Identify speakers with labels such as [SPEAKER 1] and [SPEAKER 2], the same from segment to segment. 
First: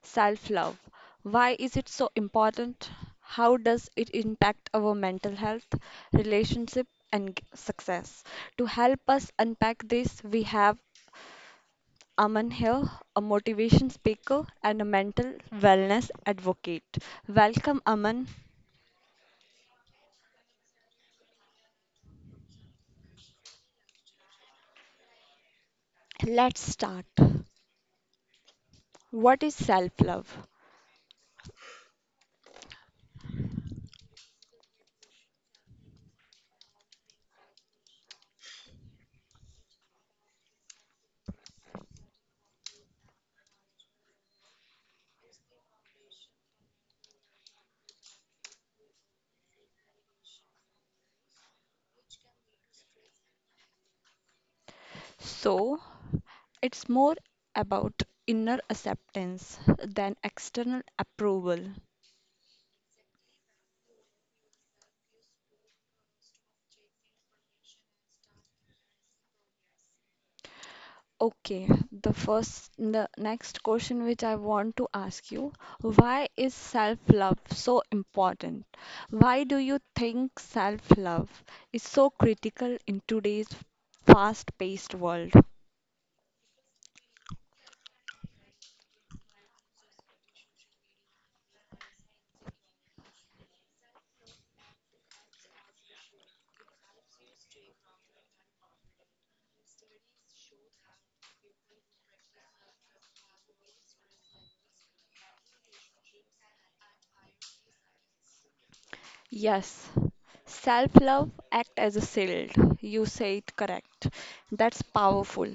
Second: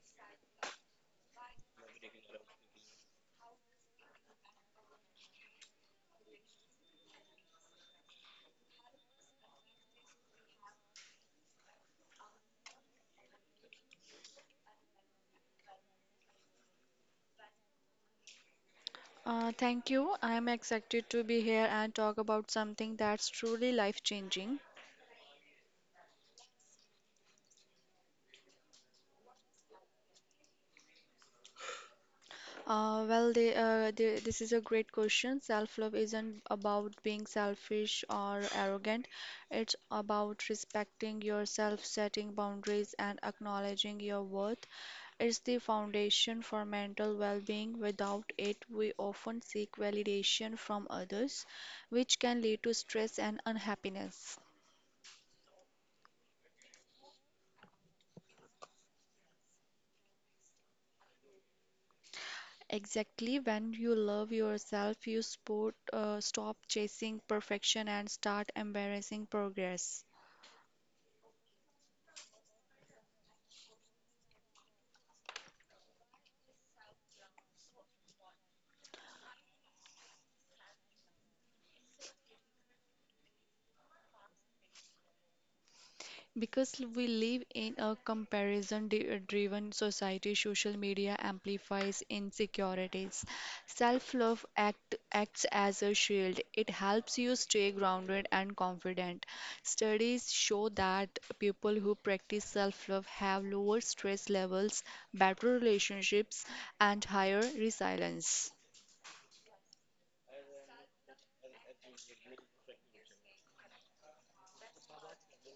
[SPEAKER 1] self-love. Why is it so important? How does it impact our mental health, relationship and success? To help us unpack this, we have Aman here, a motivation speaker and a mental wellness advocate. Welcome, Aman.
[SPEAKER 2] Thank you. I am excited to be here and talk about something that's truly life-changing.
[SPEAKER 1] Let's start. What is self love?
[SPEAKER 2] Well, this is a great question. Self-love isn't about being selfish or arrogant. It's about respecting yourself, setting boundaries, and acknowledging your worth. It's the foundation for mental well-being. Without it, we often seek validation from others, which can lead to stress and unhappiness.
[SPEAKER 1] So, it's more about inner acceptance than external approval.
[SPEAKER 2] Exactly, when you love yourself, you stop chasing perfection and start embracing progress.
[SPEAKER 1] Okay, the next question which I want to ask you, why is self-love so important? Why do you think self-love is so critical in today's fast-paced world?
[SPEAKER 2] Because we live in a comparison driven society, social media amplifies insecurities. Self love acts as a shield. It helps you stay grounded and confident. Studies show that people who practice self love have lower stress levels, better relationships, and higher resilience.
[SPEAKER 1] Yes, self-love act as a shield. You say it correct. That's powerful.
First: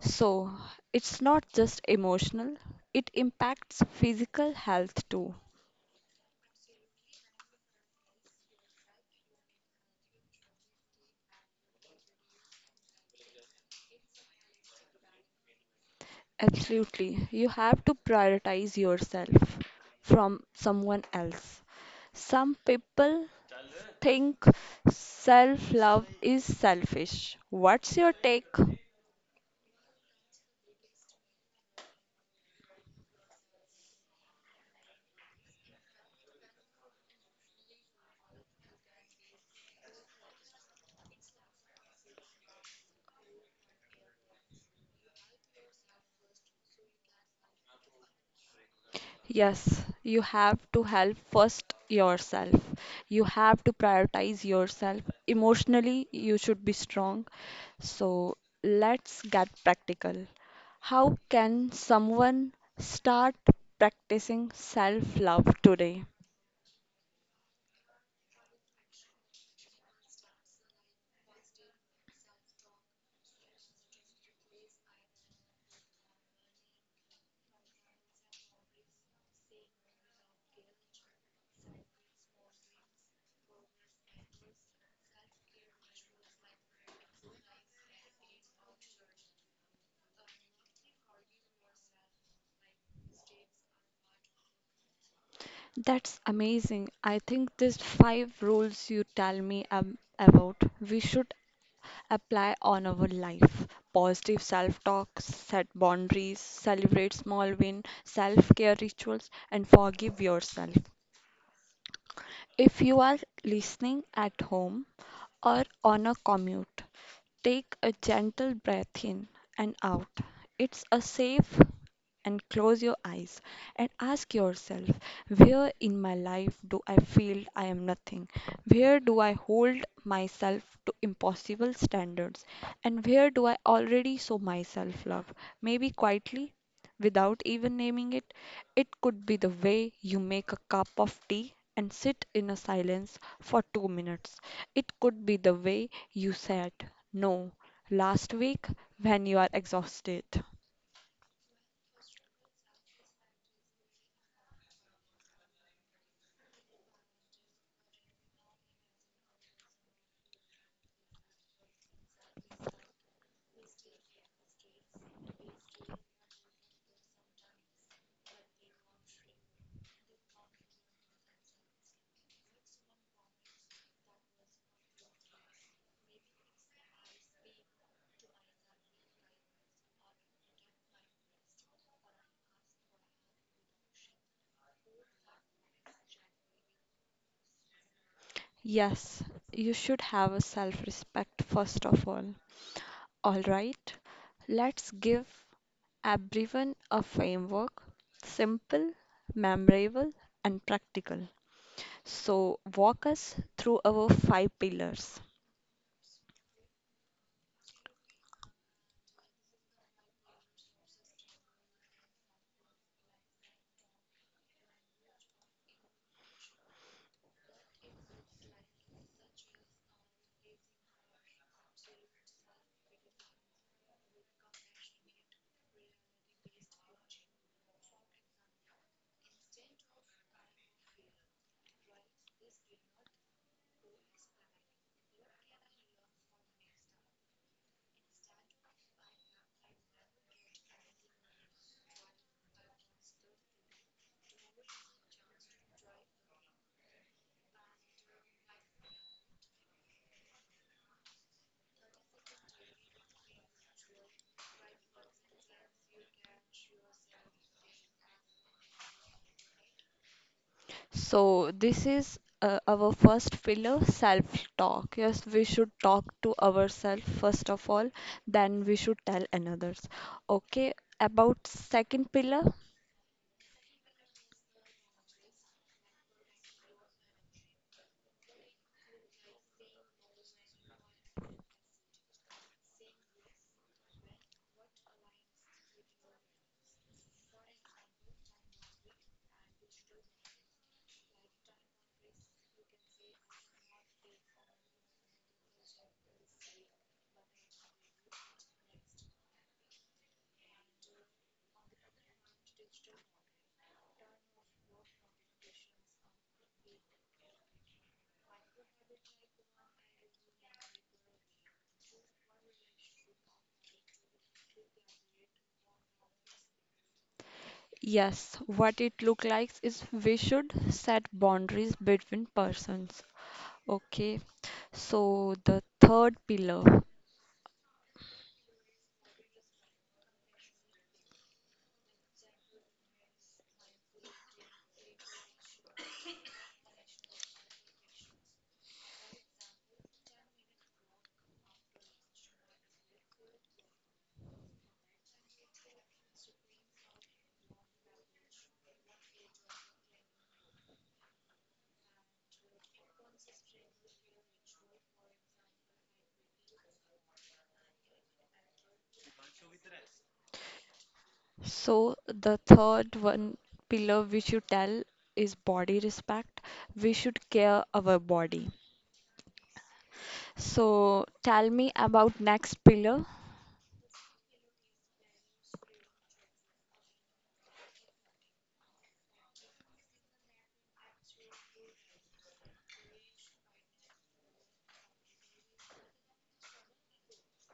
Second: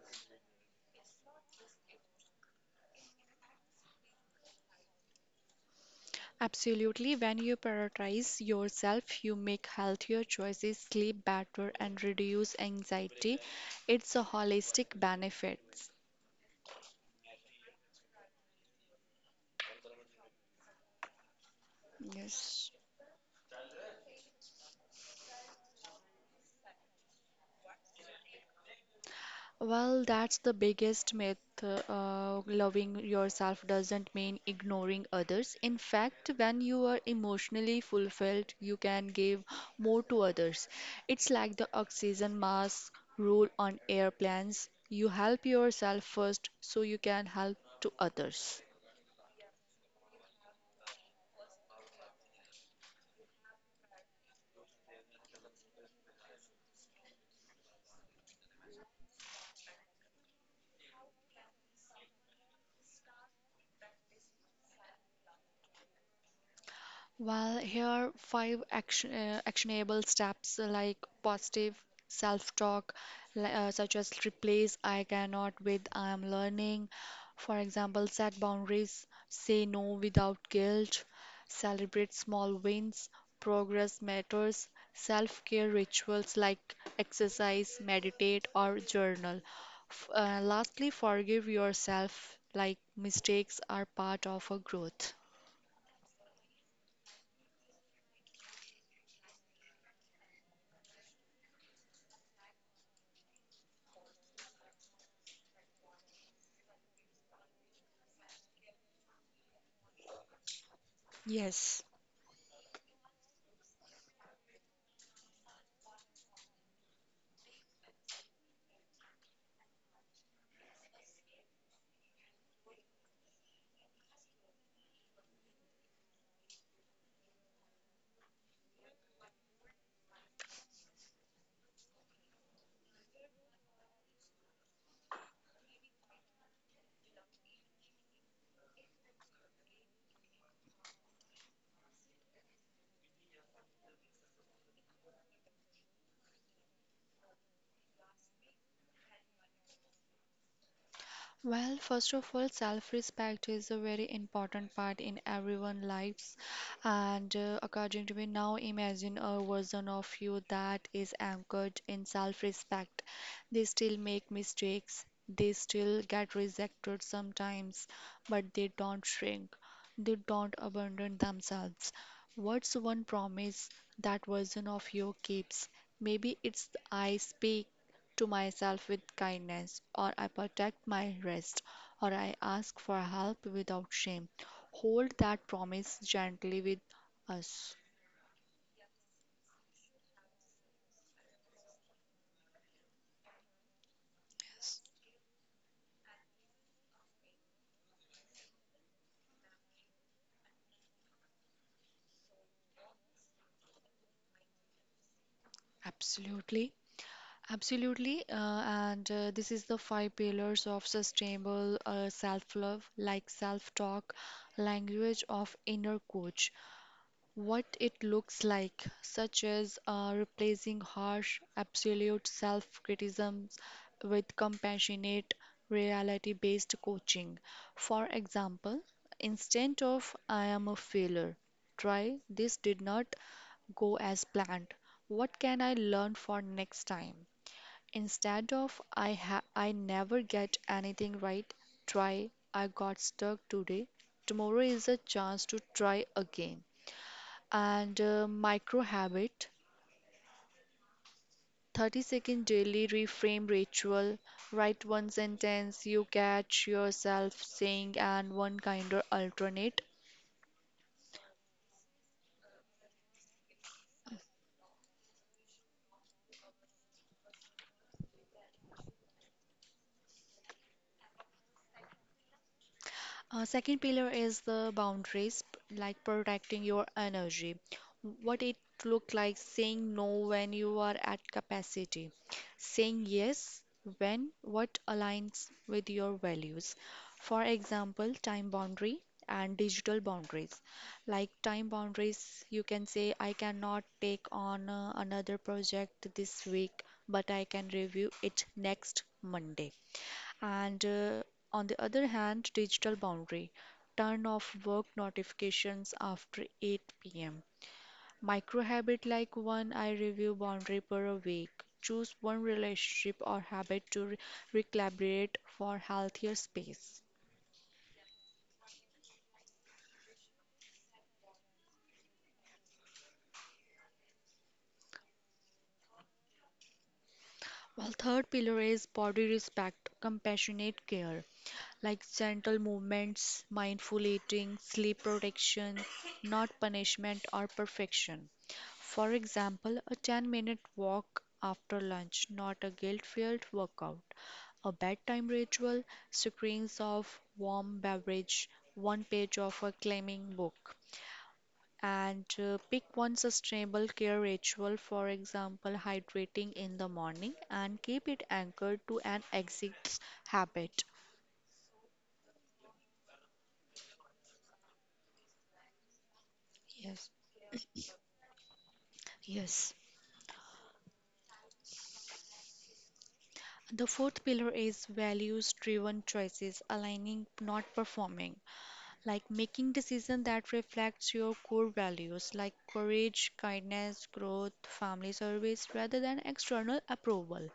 [SPEAKER 1] So, it's not just emotional, it impacts physical health too.
[SPEAKER 2] Absolutely, when you prioritize yourself, you make healthier choices, sleep better, and reduce anxiety. It's a holistic benefits.
[SPEAKER 1] Absolutely. You have to prioritize yourself from someone else. Some
[SPEAKER 2] Yes.
[SPEAKER 1] people think self love is selfish. What's your take?
[SPEAKER 2] Well, that's the biggest myth. Loving yourself doesn't mean ignoring others. In fact, when you are emotionally fulfilled, you can give more to others. It's like the oxygen mask rule on airplanes. You help yourself first so you can help to others.
[SPEAKER 1] Yes, you have to help first yourself. You have to prioritize yourself. Emotionally, you should be strong. So let's get practical. How can someone start practicing self love today?
[SPEAKER 2] Well, here are five actionable steps, like positive self-talk, such as replace I cannot with I am learning. For example, set boundaries, say no without guilt, celebrate small wins, progress matters, self-care rituals like exercise, meditate, or journal. F Lastly, forgive yourself, like mistakes are part of a growth.
[SPEAKER 1] That's amazing. I think these five rules you tell me about, we should apply on our life. Positive self-talk, set boundaries, celebrate small win, self-care rituals, and forgive yourself.
[SPEAKER 2] Yes.
[SPEAKER 1] If you are listening at home or on a commute, take a gentle breath in and out. It's a safe, and close your eyes and ask yourself, where in my life do I feel I am nothing? Where do I hold myself to impossible standards? And where do I already show myself love? Maybe quietly, without even naming it, it could be the way you make a cup of tea and sit in a silence for 2 minutes. It could be the way you said no last week when you are exhausted.
[SPEAKER 2] Well, first of all, self-respect is a very important part in everyone's lives. And according to me, now imagine a version of you that is anchored in self-respect. They still make mistakes, they still get rejected sometimes, but they don't shrink, they don't abandon themselves. What's one promise that version of you keeps? Maybe it's I speak to myself with kindness, or I protect my rest, or I ask for help without shame. Hold that promise gently with us.
[SPEAKER 1] Yes, you should have a self respect first of all. All right,
[SPEAKER 2] Yes,
[SPEAKER 1] let's give everyone a framework simple, memorable, and practical. So, walk us through our five pillars.
[SPEAKER 2] absolutely. Absolutely, and this is the five pillars of sustainable self love, like self talk, language of inner coach, what it looks like, such as replacing harsh, absolute self criticisms with compassionate, reality based coaching. For example, instead of I am a failure, try this did not go as planned. What can I learn for next time? Instead of I never get anything right, try I got stuck today. Tomorrow is a chance to try again and micro habit 30-second daily reframe ritual write one sentence you catch yourself saying and one kind of alternate.
[SPEAKER 1] So, this is our first pillar self-talk. Yes, we should talk to ourselves first of all, then we should tell another's. Okay, about second pillar,
[SPEAKER 2] Second pillar is the boundaries, like protecting your energy. What it look like saying no when you are at capacity, saying yes when what aligns with your values. For example, time boundary and digital boundaries. Like time boundaries, you can say I cannot take on another project this week, but I can review it next Monday. And on the other hand, digital boundary. Turn off work notifications after 8 pm. Micro habit like one I review boundary per a week. Choose one relationship or habit to recalibrate for healthier space.
[SPEAKER 1] yes, what it look like is we should set boundaries between persons. Okay, so the third pillar.
[SPEAKER 2] While third pillar is body respect, compassionate care, like gentle movements, mindful eating, sleep protection, not punishment or perfection. For example, a 10-minute walk after lunch, not a guilt filled workout. A bedtime ritual, screens of warm beverage, one page of a claiming book. And pick one sustainable care ritual, for example, hydrating in the morning, and keep it anchored to an exit habit.
[SPEAKER 1] So the third one pillar we should tell is body respect. We
[SPEAKER 2] Yes,
[SPEAKER 1] should care our body.
[SPEAKER 2] yes.
[SPEAKER 1] So tell me about next pillar.
[SPEAKER 2] The fourth pillar is values driven choices, aligning, not performing. Like making decisions that reflects your core values, like courage, kindness, growth, family service, rather than external approval.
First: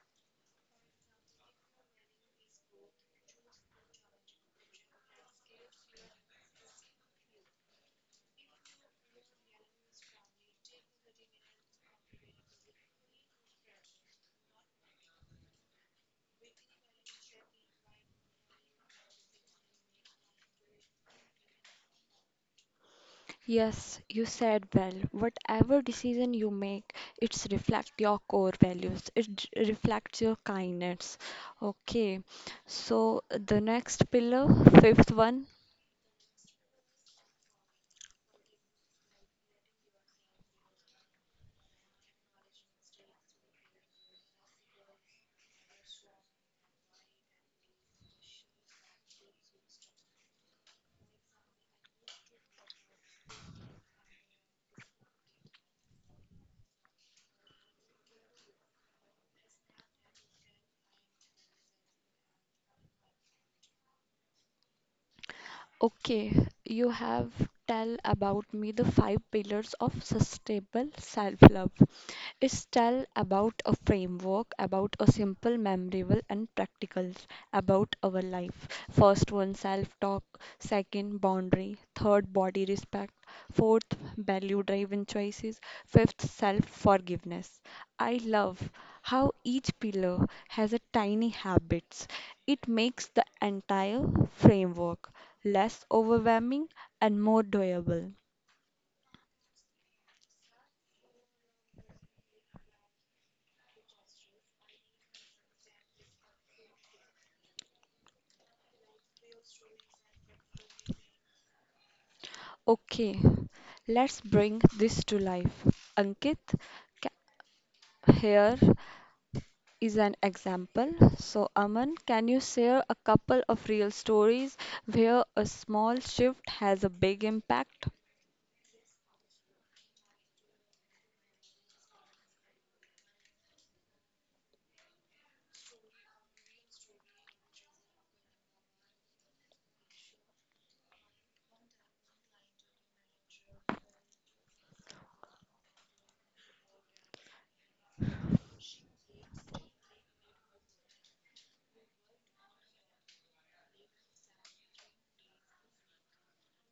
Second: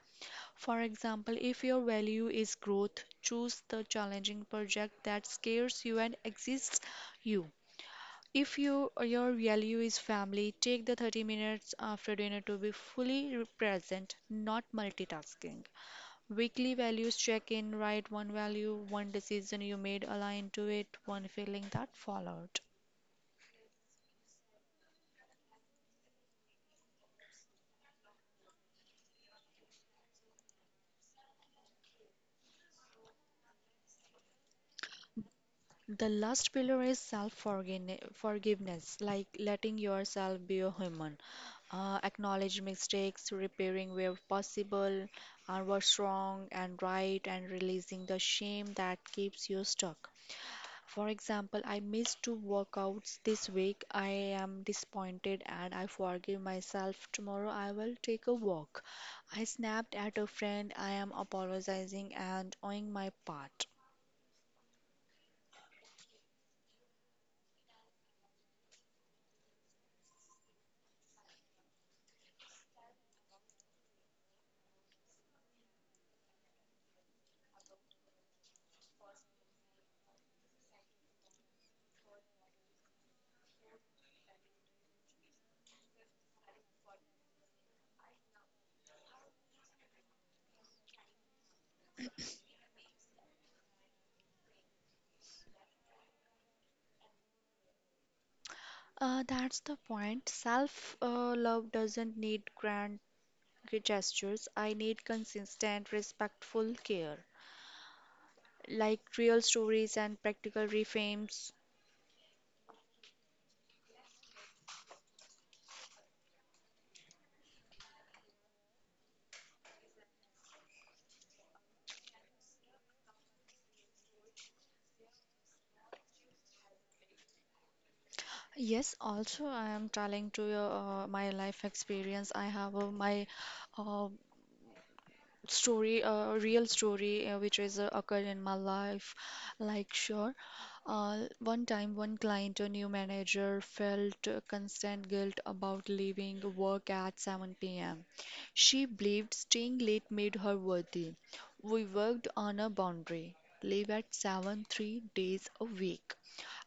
[SPEAKER 2] For example, if your value is growth, choose the challenging project that scares you and excites you. If your value is family, take the 30 minutes after dinner to be fully present, not multitasking. Weekly values check in, write one value, one decision you made, align to it, one feeling that followed.
[SPEAKER 1] Yes, you said well. Whatever decision you make, it's reflect your core values. It reflects your kindness. Okay. So the next pillar, fifth one.
[SPEAKER 2] The last pillar is self-forgiveness, like letting yourself be a human. Acknowledge mistakes, repairing where possible, what's wrong and right, and releasing the shame that keeps you stuck. For example, I missed two workouts this week. I am disappointed and I forgive myself. Tomorrow I will take a walk. I snapped at a friend. I am apologizing and owning my part.
[SPEAKER 1] Okay, you have tell about me the five pillars of sustainable self-love. It's tell about a framework, about a simple, memorable, and practicals about our life. First one, self-talk. Second, boundary. Third, body respect. Fourth, value-driven choices. Fifth, self-forgiveness. I love how each pillar has a tiny habits. It makes the entire framework less overwhelming and more doable.
[SPEAKER 2] That's the point. Self love doesn't need grand gestures. I need consistent, respectful care, like real stories and practical reframes.
[SPEAKER 1] Okay, let's bring this to life. Ankit, ca- here is an example. So, Aman, can you share a couple of real stories where a small shift has a big impact?
[SPEAKER 2] Yes, also I am telling to my life experience. I have my uh, story, a real story which is occurred in my life. Like, sure, one time one client, a new manager, felt constant guilt about leaving work at 7 p.m. She believed staying late made her worthy. We worked on a boundary. Leave at 7 3 days a week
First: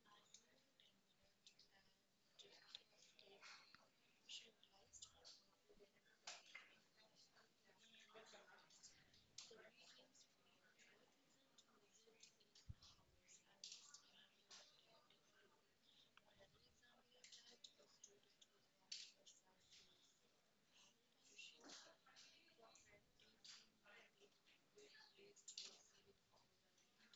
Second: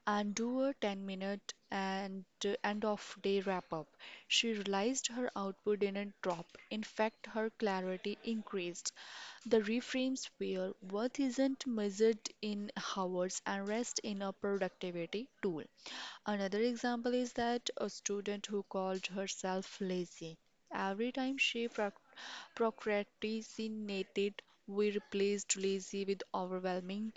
[SPEAKER 2] and do a 10 minute and end of day wrap up. She realized her output didn't drop. In fact, her clarity increased. The reframes were worth isn't measured in hours and rest in a productivity tool. Another example is that a student who called herself lazy. Every time she procrastinated, we replaced lazy with overwhelming.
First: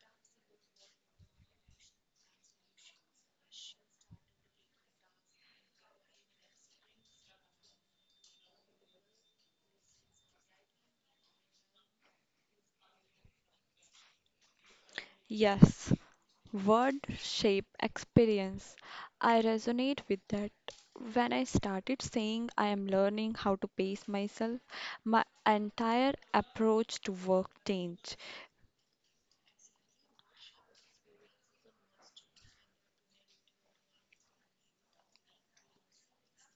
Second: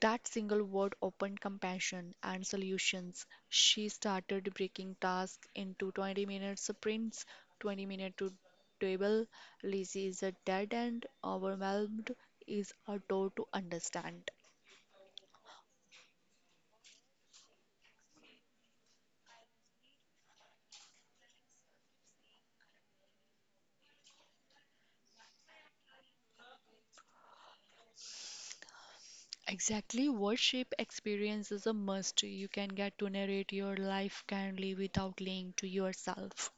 [SPEAKER 2] That single word opened compassion and solutions. She started breaking tasks into 20-minute sprints, 20 minute to table. Lizzie is a dead end, overwhelmed is a door to understand.
[SPEAKER 1] Yes, word, shape, experience. I resonate with that. When I started saying I am learning how to pace myself, my entire approach to work changed.
[SPEAKER 2] Exactly, worship experience is a must. You can get to narrate your life kindly without lying to yourself.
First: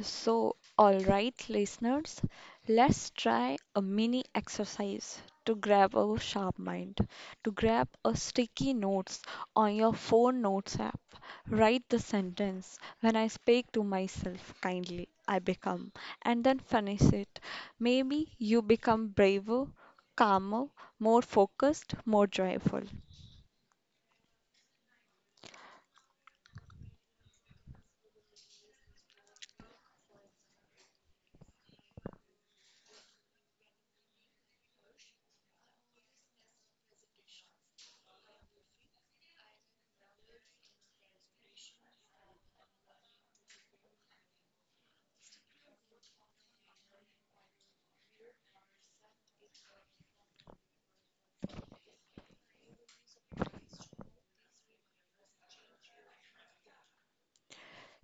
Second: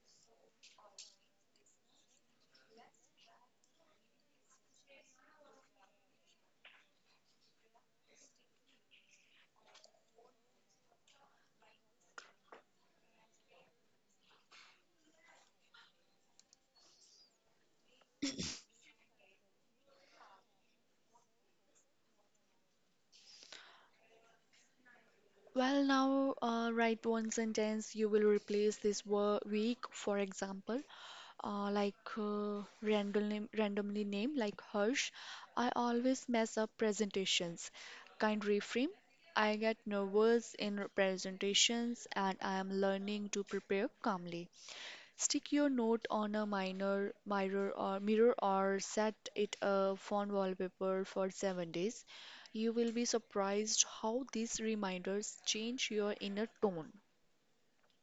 [SPEAKER 1] So, all right, listeners, let's try a mini exercise to grab our sharp mind. To grab a sticky notes on your phone notes app, write the sentence when I speak to myself kindly, I become, and then finish it. Maybe you become braver, calmer, more focused, more joyful.
[SPEAKER 2] Well, now write one sentence. You will replace this word week, for example, like randomly name like Harsh. I always mess up presentations. Kind reframe. I get nervous in presentations, and I am learning to prepare calmly. Stick your note on a minor mirror or mirror or set it a phone wallpaper for 7 days. You will be surprised how these reminders change your inner tone.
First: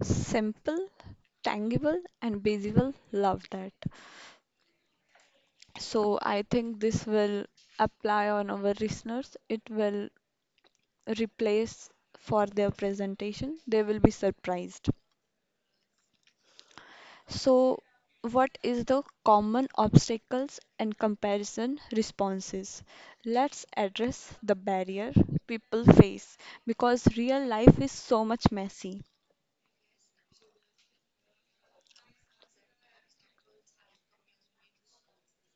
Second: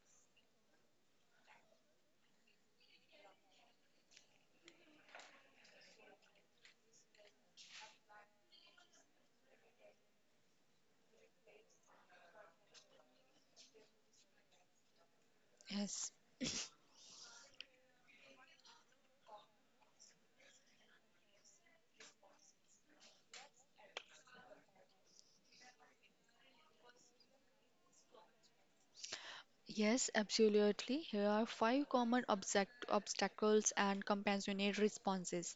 [SPEAKER 1] Simple, tangible, and visible. Love that. So I think this will apply on our listeners. It will replace for their presentation. They will be surprised.
[SPEAKER 2] Yes,
[SPEAKER 1] So what is the common obstacles and comparison responses? Let's address the barrier people face because real life is so much messy.
[SPEAKER 2] yes, absolutely. Here are five common obstacles and compassionate responses.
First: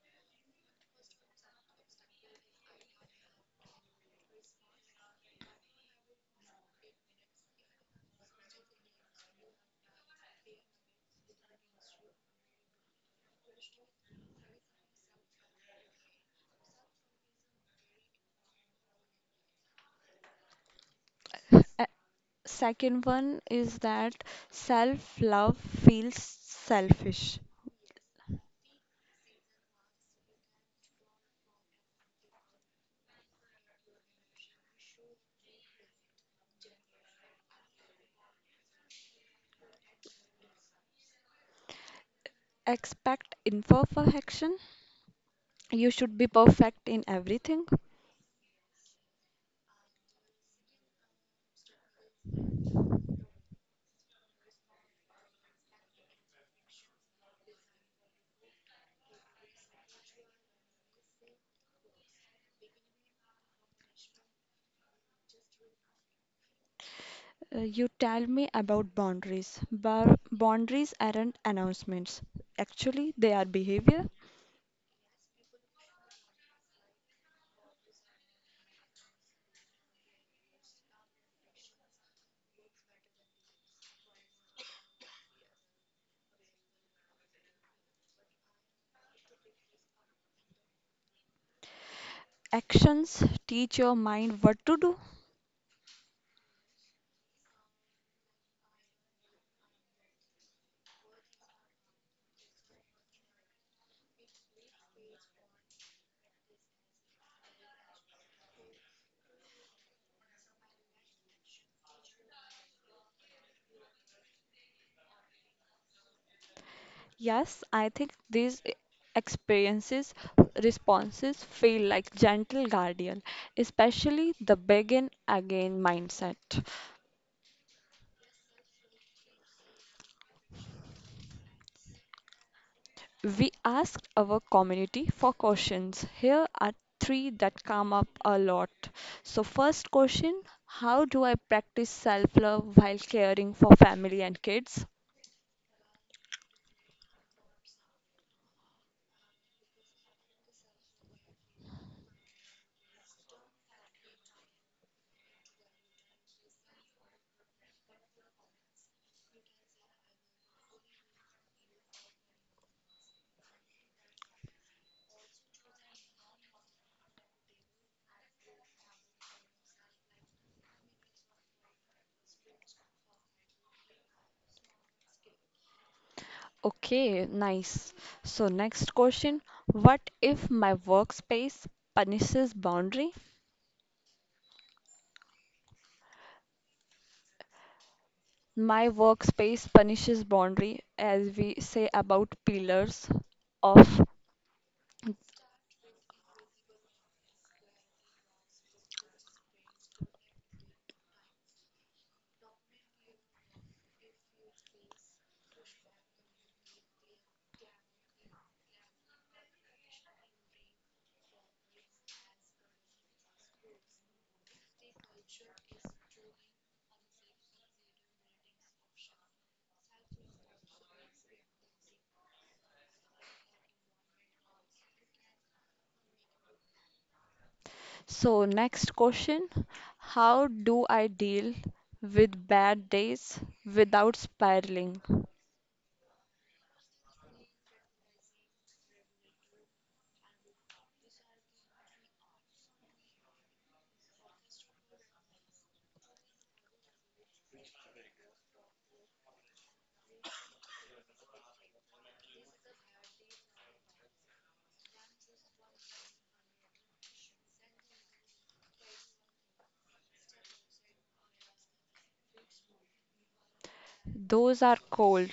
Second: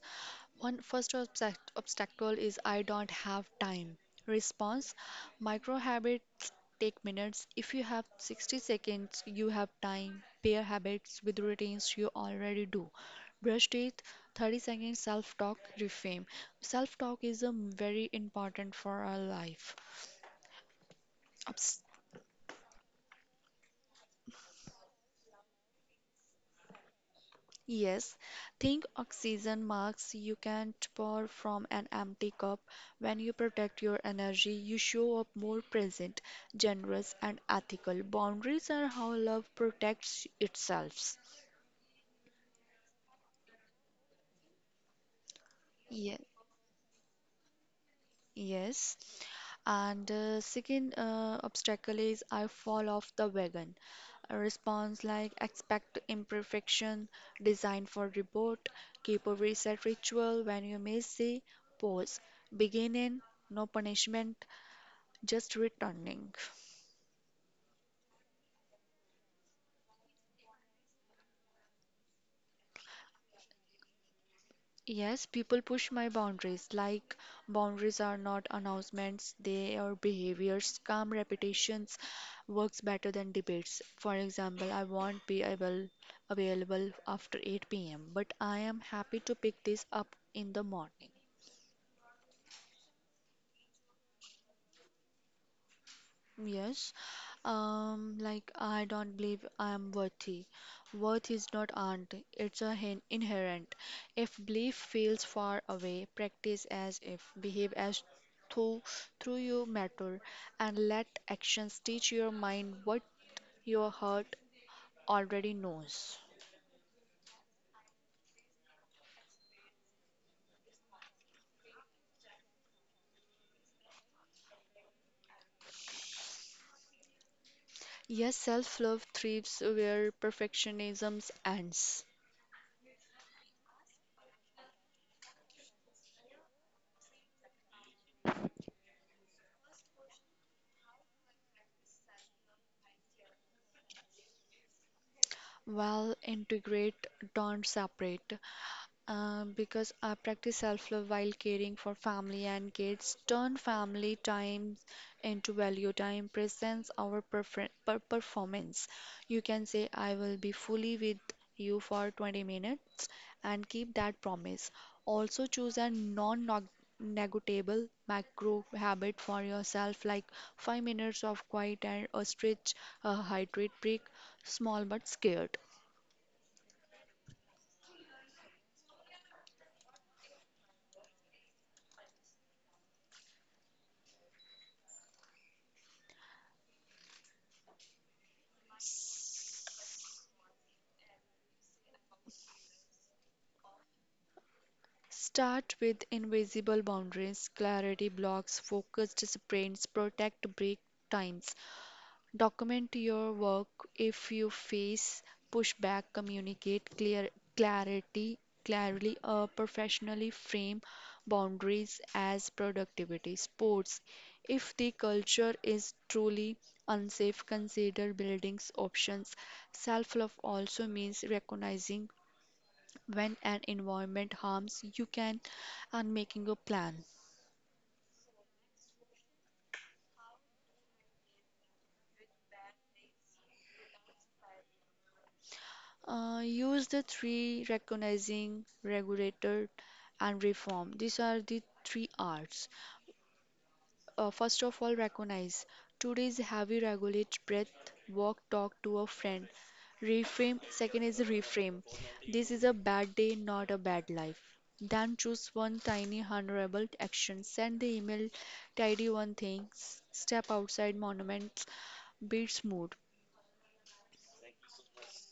[SPEAKER 2] One first obstacle is I don't have time. Response: micro habits take minutes. If you have 60 seconds, you have time. Pair habits with routines you already do. Brush teeth, 30 seconds self talk, reframe. Self talk is very important for our life. Obs-
[SPEAKER 1] A- Second one is that self love feels selfish.
[SPEAKER 2] Yes, think oxygen marks. You can't pour from an empty cup. When you protect your energy, you show up more present, generous, and ethical. Boundaries are how love protects itself.
[SPEAKER 1] Expect imperfection. You should
[SPEAKER 2] Yes.
[SPEAKER 1] be perfect in everything.
[SPEAKER 2] Yes. And second obstacle is I fall off the wagon. A response like expect imperfection, design for report, keep a reset ritual when you miss the pause, begin in, no punishment, just returning.
[SPEAKER 1] You tell me about boundaries. Boundaries aren't announcements. Actually, they are behavior.
[SPEAKER 2] Yes, people push my boundaries. Like, boundaries are not announcements, they are behaviors. Calm repetitions works better than debates. For example, I won't be able, available after 8 p.m., but I am happy to pick this up in the morning.
[SPEAKER 1] Actions teach your mind what to do.
[SPEAKER 2] Yes, like I don't believe I am worthy. Worth is not earned, it's a inherent. If belief feels far away, practice as if, behave as though through you matter, and let actions teach your mind what your heart already knows.
[SPEAKER 1] Yes, I think these experiences, responses feel like gentle guardian, especially the begin again mindset.
[SPEAKER 2] Yes, self love thrives where perfectionism ends.
[SPEAKER 1] We asked our community for questions. Here are three that come up a lot. So, first question, how do I practice self love while caring for family and kids?
[SPEAKER 2] While integrate, don't separate. Because I practice self-love while caring for family and kids. Turn family time into value time, presents our performance. You can say, I will be fully with you for 20 minutes and keep that promise. Also, choose a non negotiable macro habit for yourself, like 5 minutes of quiet and a stretch, a hydrate break, small but scared.
[SPEAKER 1] Okay, nice. So, next question, what if my workspace punishes boundary? My workspace punishes boundary as we say about pillars of.
[SPEAKER 2] Start with invisible boundaries, clarity blocks, focused sprints, protect break times. Document your work. If you face pushback, communicate clarity clearly, professionally frame boundaries as productivity sports. If the culture is truly unsafe, consider buildings options. Self love also means recognizing when an environment harms, you can, and making a plan.
[SPEAKER 1] So, next question, how do I deal with bad days without spiraling?
[SPEAKER 2] Use the three recognizing, regulator, and reform. These are the three R's. First of all, recognize. Today's heavy regulate breath, walk, talk to a friend. Reframe. Second is reframe. This is a bad day, not a bad life. Then choose one tiny honorable action. Send the email, tidy one thing, step outside monuments, beats mood.
[SPEAKER 1] Those are cold,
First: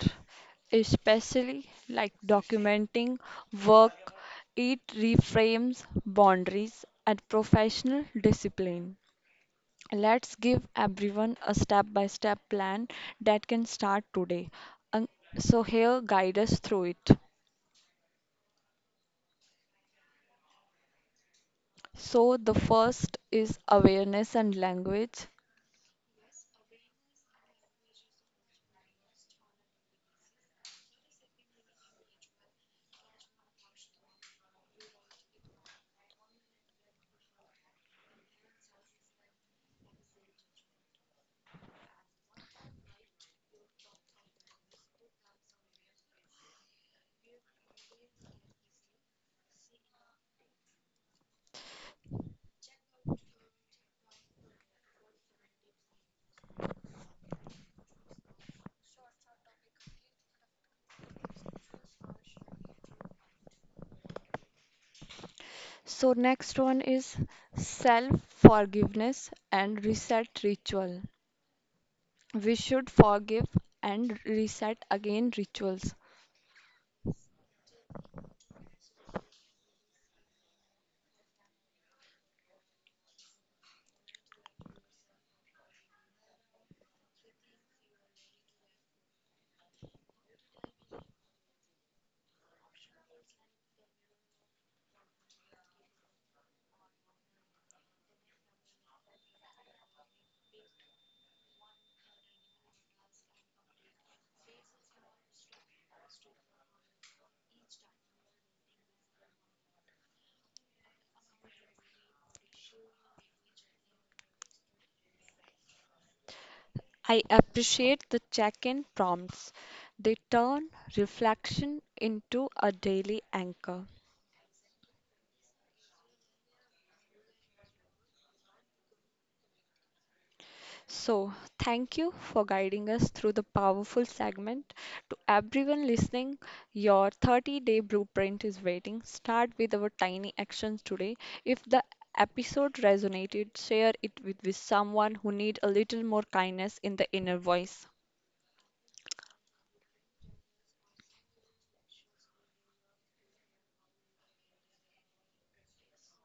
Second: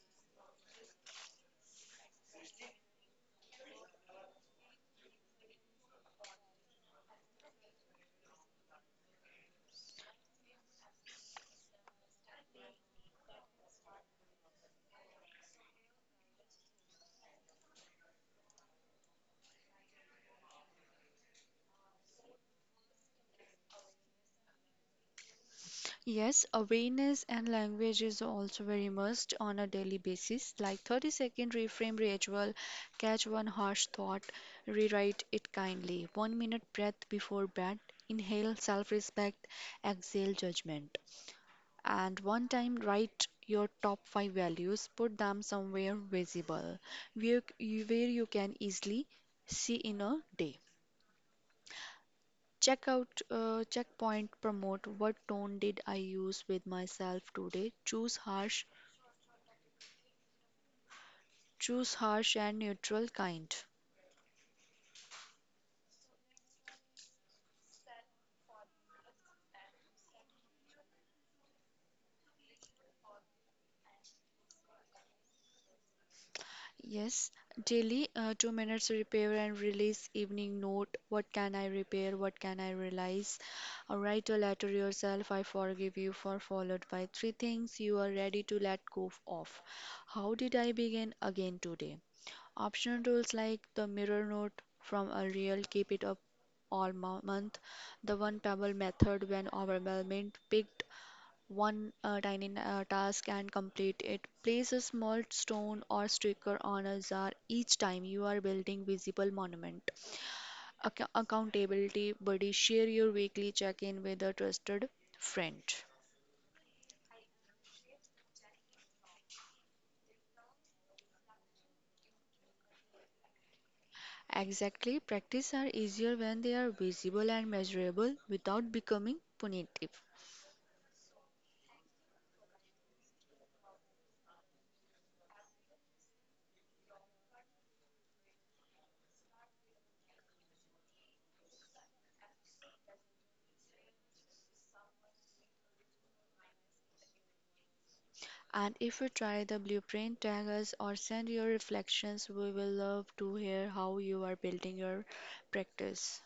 [SPEAKER 1] especially like documenting work, it reframes boundaries and professional discipline. Let's give everyone a step by step plan that can start today. And so, here, guide us through it. So, the first is awareness and language.
[SPEAKER 2] Yes, awareness and language is also very must on a daily basis, like 30-second reframe ritual, catch one harsh thought, rewrite it kindly, 1 minute breath before bed, inhale self respect, exhale judgment, and one time write your top five values, put them somewhere visible where, where you can easily see in a day. Checkpoint promote what tone did I use with myself today? Choose harsh and neutral kind.
[SPEAKER 1] So, next one is self forgiveness and reset ritual. We should forgive and reset again rituals.
[SPEAKER 2] Yes, daily, 2 minutes repair and release evening note. What can I repair? What can I realize? Write a letter yourself. I forgive you for followed by three things you are ready to let go of. How did I begin again today? Optional tools like the mirror note from a real keep it up all month, the one pebble method when overwhelmed, picked one tiny task and complete it. Place a small stone or sticker on a jar each time you are building visible monument. Accountability buddy, share your weekly check-in with a trusted friend.
[SPEAKER 1] I appreciate the check in prompts, they turn reflection into a daily anchor.
[SPEAKER 2] Exactly, practice are easier when they are visible and measurable without becoming punitive.
[SPEAKER 1] So, thank you for guiding us through the powerful segment. To everyone listening, your 30-day blueprint is waiting. Start with our tiny actions today. If the episode resonated, share it with someone who needs a little more kindness in the inner voice.
[SPEAKER 2] And if you try the blueprint, tag us or send your reflections. We will love to hear how you are building your practice.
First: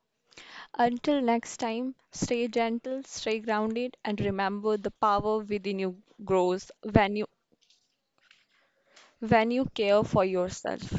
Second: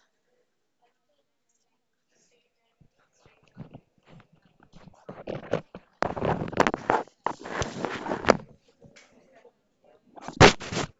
[SPEAKER 1] Until next time, stay gentle, stay grounded, and remember the power within you grows when you care for yourself.